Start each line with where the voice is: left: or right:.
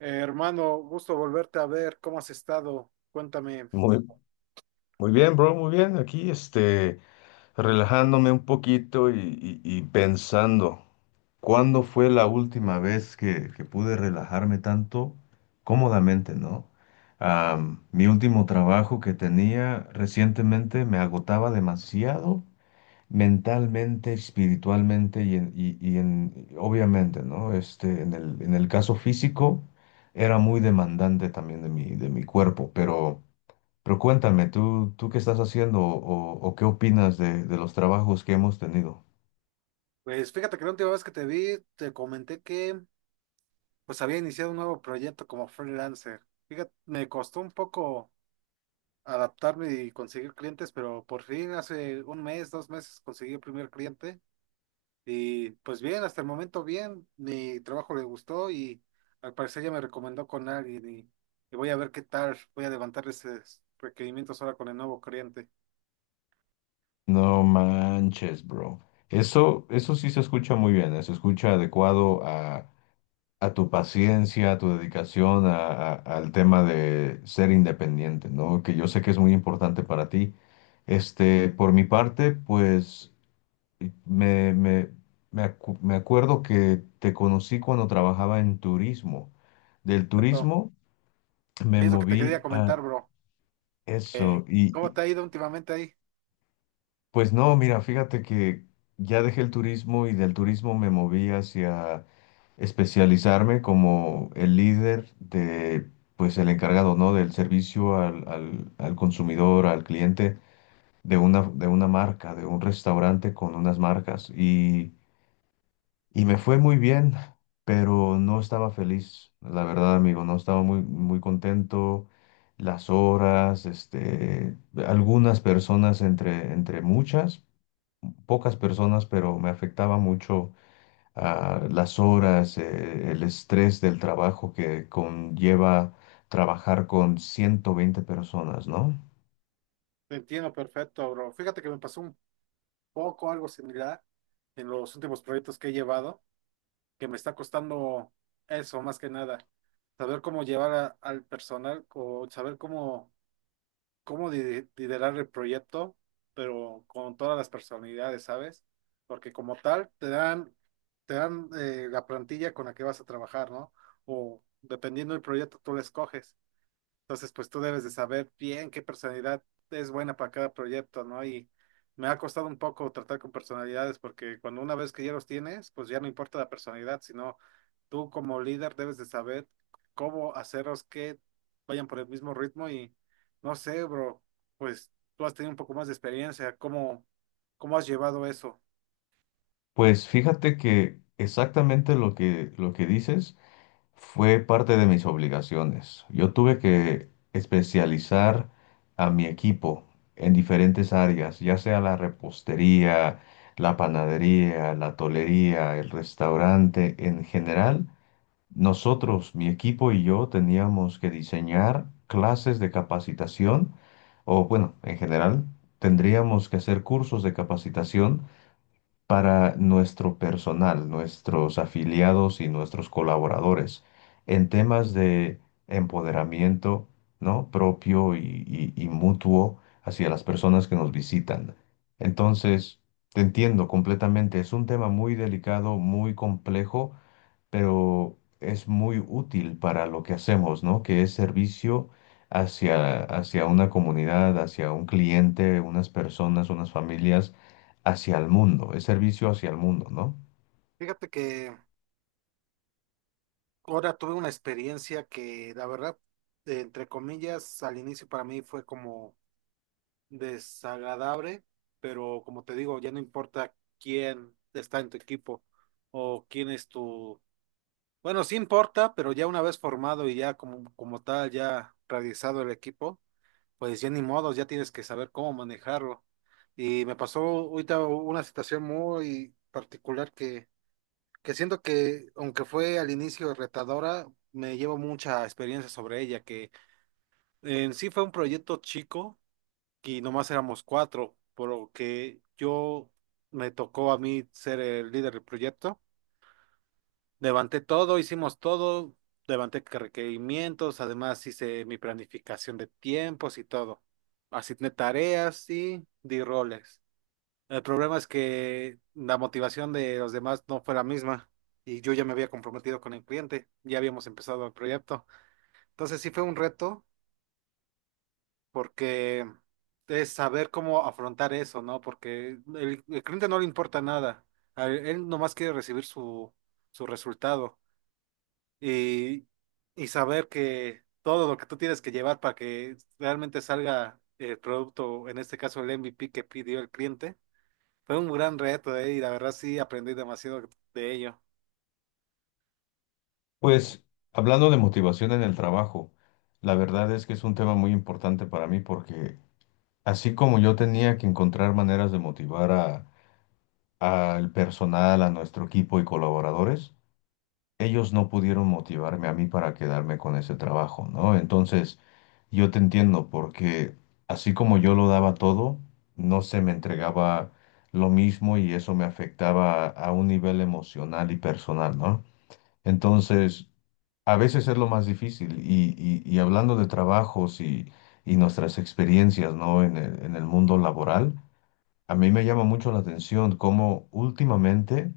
right: Hermano, gusto volverte a ver. ¿Cómo has estado? Cuéntame.
left: Muy, muy bien, bro, muy bien. Aquí, este, relajándome un poquito y pensando, ¿cuándo fue la última vez que pude relajarme tanto cómodamente, ¿no? Mi último trabajo que tenía recientemente me agotaba demasiado mentalmente, espiritualmente y en, obviamente, ¿no? Este, en el caso físico, era muy demandante también de mi cuerpo, pero. Cuéntame, ¿tú qué estás haciendo o qué opinas de los trabajos que hemos tenido?
right: Pues fíjate que la última vez que te vi, te comenté que pues había iniciado un nuevo proyecto como freelancer. Fíjate, me costó un poco adaptarme y conseguir clientes, pero por fin hace un mes, 2 meses conseguí el primer cliente y pues bien, hasta el momento bien, mi trabajo le gustó y al parecer ya me recomendó con alguien y voy a ver qué tal, voy a levantar esos requerimientos ahora con el nuevo cliente.
left: No manches, bro. Eso sí se escucha muy bien. Se escucha adecuado a tu paciencia, a tu dedicación, al tema de ser independiente, ¿no? Que yo sé que es muy importante para ti. Este, por mi parte, pues me, me, me acuerdo que te conocí cuando trabajaba en turismo. Del
right: Eso
left: turismo me
right: es lo que te
left: moví.
right: quería comentar, bro. Eh,
left: Eso, y
right: ¿Cómo
left: y,
right: te ha ido últimamente ahí?
left: pues no, mira, fíjate que ya dejé el turismo y del turismo me moví hacia especializarme como el líder de, pues el encargado, ¿no? Del servicio al consumidor, al cliente de una marca, de un restaurante con unas marcas. Y me fue muy bien, pero no estaba feliz, la verdad, amigo, no estaba muy, muy contento. Las horas, este, algunas personas entre muchas, pocas personas, pero me afectaba mucho, las horas, el estrés del trabajo que conlleva trabajar con 120 personas, ¿no?
right: Te entiendo perfecto, bro. Fíjate que me pasó un poco algo similar en los últimos proyectos que he llevado, que me está costando eso más que nada, saber cómo llevar al personal o saber cómo liderar el proyecto, pero con todas las personalidades, ¿sabes? Porque como tal, te dan, la plantilla con la que vas a trabajar, ¿no? O dependiendo del proyecto, tú la escoges. Entonces, pues tú debes de saber bien qué personalidad es buena para cada proyecto, ¿no? Y me ha costado un poco tratar con personalidades porque cuando una vez que ya los tienes, pues ya no importa la personalidad, sino tú como líder debes de saber cómo hacerlos que vayan por el mismo ritmo y no sé, bro, pues tú has tenido un poco más de experiencia, ¿cómo has llevado eso?
left: Pues fíjate que exactamente lo que dices. Fue parte de mis obligaciones. Yo tuve que especializar a mi equipo en diferentes áreas, ya sea la repostería, la panadería, la tolería, el restaurante. En general, nosotros, mi equipo y yo, teníamos que diseñar clases de capacitación, o bueno, en general, tendríamos que hacer cursos de capacitación para nuestro personal, nuestros afiliados y nuestros colaboradores en temas de empoderamiento, ¿no? propio y mutuo hacia las personas que nos visitan. Entonces, te entiendo completamente, es un tema muy delicado, muy complejo, pero es muy útil para lo que hacemos, ¿no? Que es servicio hacia una comunidad, hacia un cliente, unas personas, unas familias, hacia el mundo, es servicio hacia el mundo, ¿no?
right: Fíjate que ahora tuve una experiencia que la verdad, entre comillas, al inicio para mí fue como desagradable, pero como te digo, ya no importa quién está en tu equipo o quién es tu... Bueno, sí importa, pero ya una vez formado y ya como tal, ya realizado el equipo, pues ya ni modos, ya tienes que saber cómo manejarlo. Y me pasó ahorita una situación muy particular que siento que, aunque fue al inicio retadora, me llevo mucha experiencia sobre ella, que en sí fue un proyecto chico y nomás éramos cuatro, por lo que yo me tocó a mí ser el líder del proyecto. Levanté todo, hicimos todo, levanté que requerimientos, además hice mi planificación de tiempos y todo. Asigné tareas y di roles. El problema es que la motivación de los demás no fue la misma y yo ya me había comprometido con el cliente, ya habíamos empezado el proyecto. Entonces sí fue un reto porque es saber cómo afrontar eso, ¿no? Porque el cliente no le importa nada, a él nomás quiere recibir su resultado y, y saber que todo lo que tú tienes que llevar para que realmente salga el producto, en este caso el MVP que pidió el cliente, fue un gran reto, ¿eh? Y la verdad sí aprendí demasiado de ello.
left: Pues hablando de motivación en el trabajo, la verdad es que es un tema muy importante para mí porque así como yo tenía que encontrar maneras de motivar a, al personal, a nuestro equipo y colaboradores, ellos no pudieron motivarme a mí para quedarme con ese trabajo, ¿no? Entonces, yo te entiendo porque así como yo lo daba todo, no se me entregaba lo mismo y eso me afectaba a un nivel emocional y personal, ¿no? Entonces, a veces es lo más difícil y hablando de trabajos y nuestras experiencias, ¿no? En el mundo laboral. A mí me llama mucho la atención cómo últimamente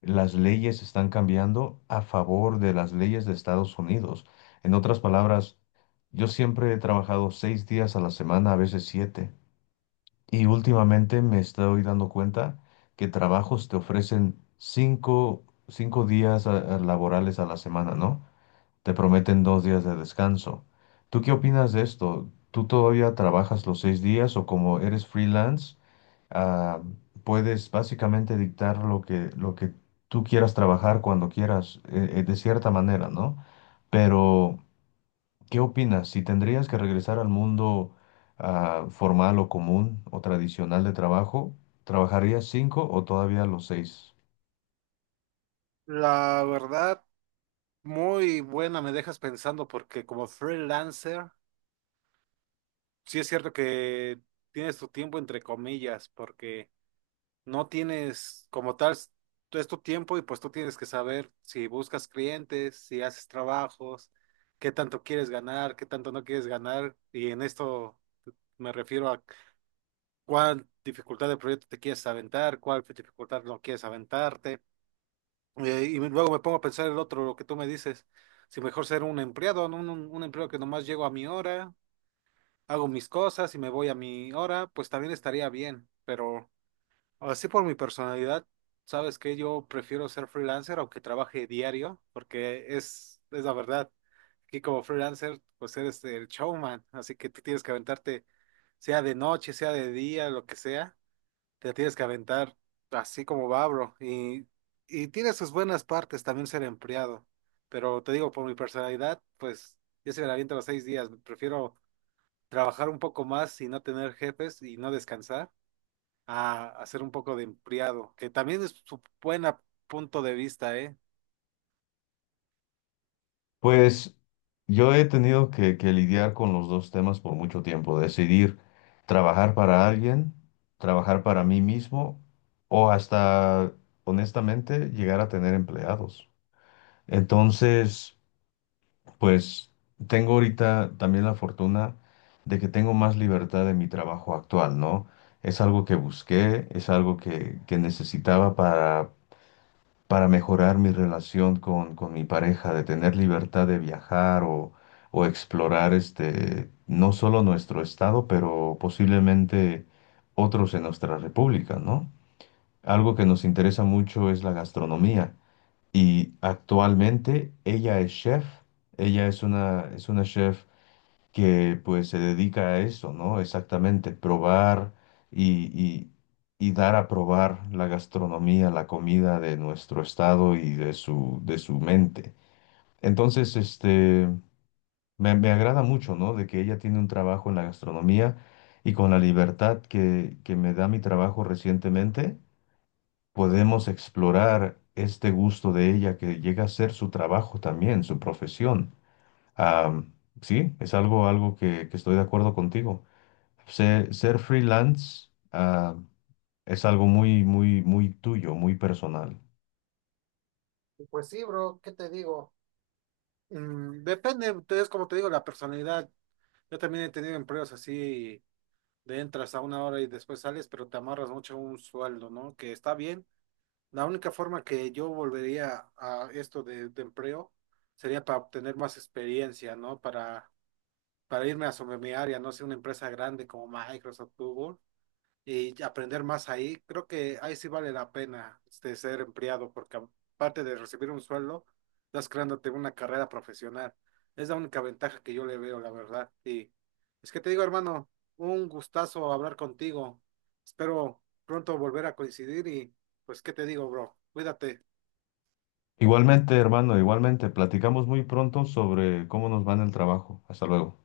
left: las leyes están cambiando a favor de las leyes de Estados Unidos. En otras palabras, yo siempre he trabajado seis días a la semana, a veces siete, y últimamente me estoy dando cuenta que trabajos te ofrecen cinco, días laborales a la semana, ¿no? Te prometen dos días de descanso. ¿Tú qué opinas de esto? ¿Tú todavía trabajas los seis días o como eres freelance, ah, puedes básicamente dictar lo que tú quieras trabajar cuando quieras, de cierta manera, ¿no? Pero, ¿qué opinas? Si tendrías que regresar al mundo, formal o común o tradicional de trabajo, ¿trabajarías cinco o todavía los seis?
right: La verdad, muy buena, me dejas pensando porque como freelancer, sí es cierto que tienes tu tiempo entre comillas, porque no tienes como tal, es tu tiempo y pues tú tienes que saber si buscas clientes, si haces trabajos, qué tanto quieres ganar, qué tanto no quieres ganar. Y en esto me refiero a cuál dificultad de proyecto te quieres aventar, cuál dificultad no quieres aventarte. Y luego me pongo a pensar el otro, lo que tú me dices, si mejor ser un empleado, ¿no? Un empleado que nomás llego a mi hora hago mis cosas y me voy a mi hora, pues también estaría bien, pero así por mi personalidad, sabes que yo prefiero ser freelancer aunque trabaje diario, porque es la verdad, aquí como freelancer, pues eres el showman, así que tú tienes que aventarte, sea de noche, sea de día, lo que sea, te tienes que aventar así como va, bro, y tiene sus buenas partes también ser empleado, pero te digo, por mi personalidad, pues yo se me la aviento los 6 días, prefiero trabajar un poco más y no tener jefes y no descansar, a hacer un poco de empleado, que también es su buen punto de vista, ¿eh?
left: Pues yo he tenido que lidiar con los dos temas por mucho tiempo, decidir trabajar para alguien, trabajar para mí mismo o hasta, honestamente, llegar a tener empleados. Entonces, pues tengo ahorita también la fortuna de que tengo más libertad en mi trabajo actual, ¿no? Es algo que busqué, es algo que necesitaba para mejorar mi relación con mi pareja, de tener libertad de viajar o explorar este, no solo nuestro estado, pero posiblemente otros en nuestra república, ¿no? Algo que nos interesa mucho es la gastronomía y actualmente ella es chef, ella es una chef que pues se dedica a eso, ¿no? Exactamente, probar y, y- y dar a probar la gastronomía, la comida de nuestro estado y de su mente. Entonces, este, me agrada mucho, ¿no? De que ella tiene un trabajo en la gastronomía y con la libertad que me da mi trabajo recientemente, podemos explorar este gusto de ella que llega a ser su trabajo también, su profesión. Ah, sí, es algo que estoy de acuerdo contigo. Ser freelance, es algo muy, muy, muy tuyo, muy personal.
right: Pues sí, bro, ¿qué te digo? Depende, es como te digo, la personalidad. Yo también he tenido empleos así de entras a una hora y después sales, pero te amarras mucho a un sueldo, ¿no? Que está bien. La única forma que yo volvería a esto de empleo sería para obtener más experiencia, ¿no? Para irme a sobre mi área, no sé, una empresa grande como Microsoft, Google, y aprender más ahí, creo que ahí sí vale la pena este, ser empleado, porque aparte de recibir un sueldo, estás creándote una carrera profesional. Es la única ventaja que yo le veo, la verdad. Y es que te digo, hermano, un gustazo hablar contigo. Espero pronto volver a coincidir y pues, ¿qué te digo, bro? Cuídate.
left: Igualmente, hermano, igualmente, platicamos muy pronto sobre cómo nos va en el trabajo. Hasta luego.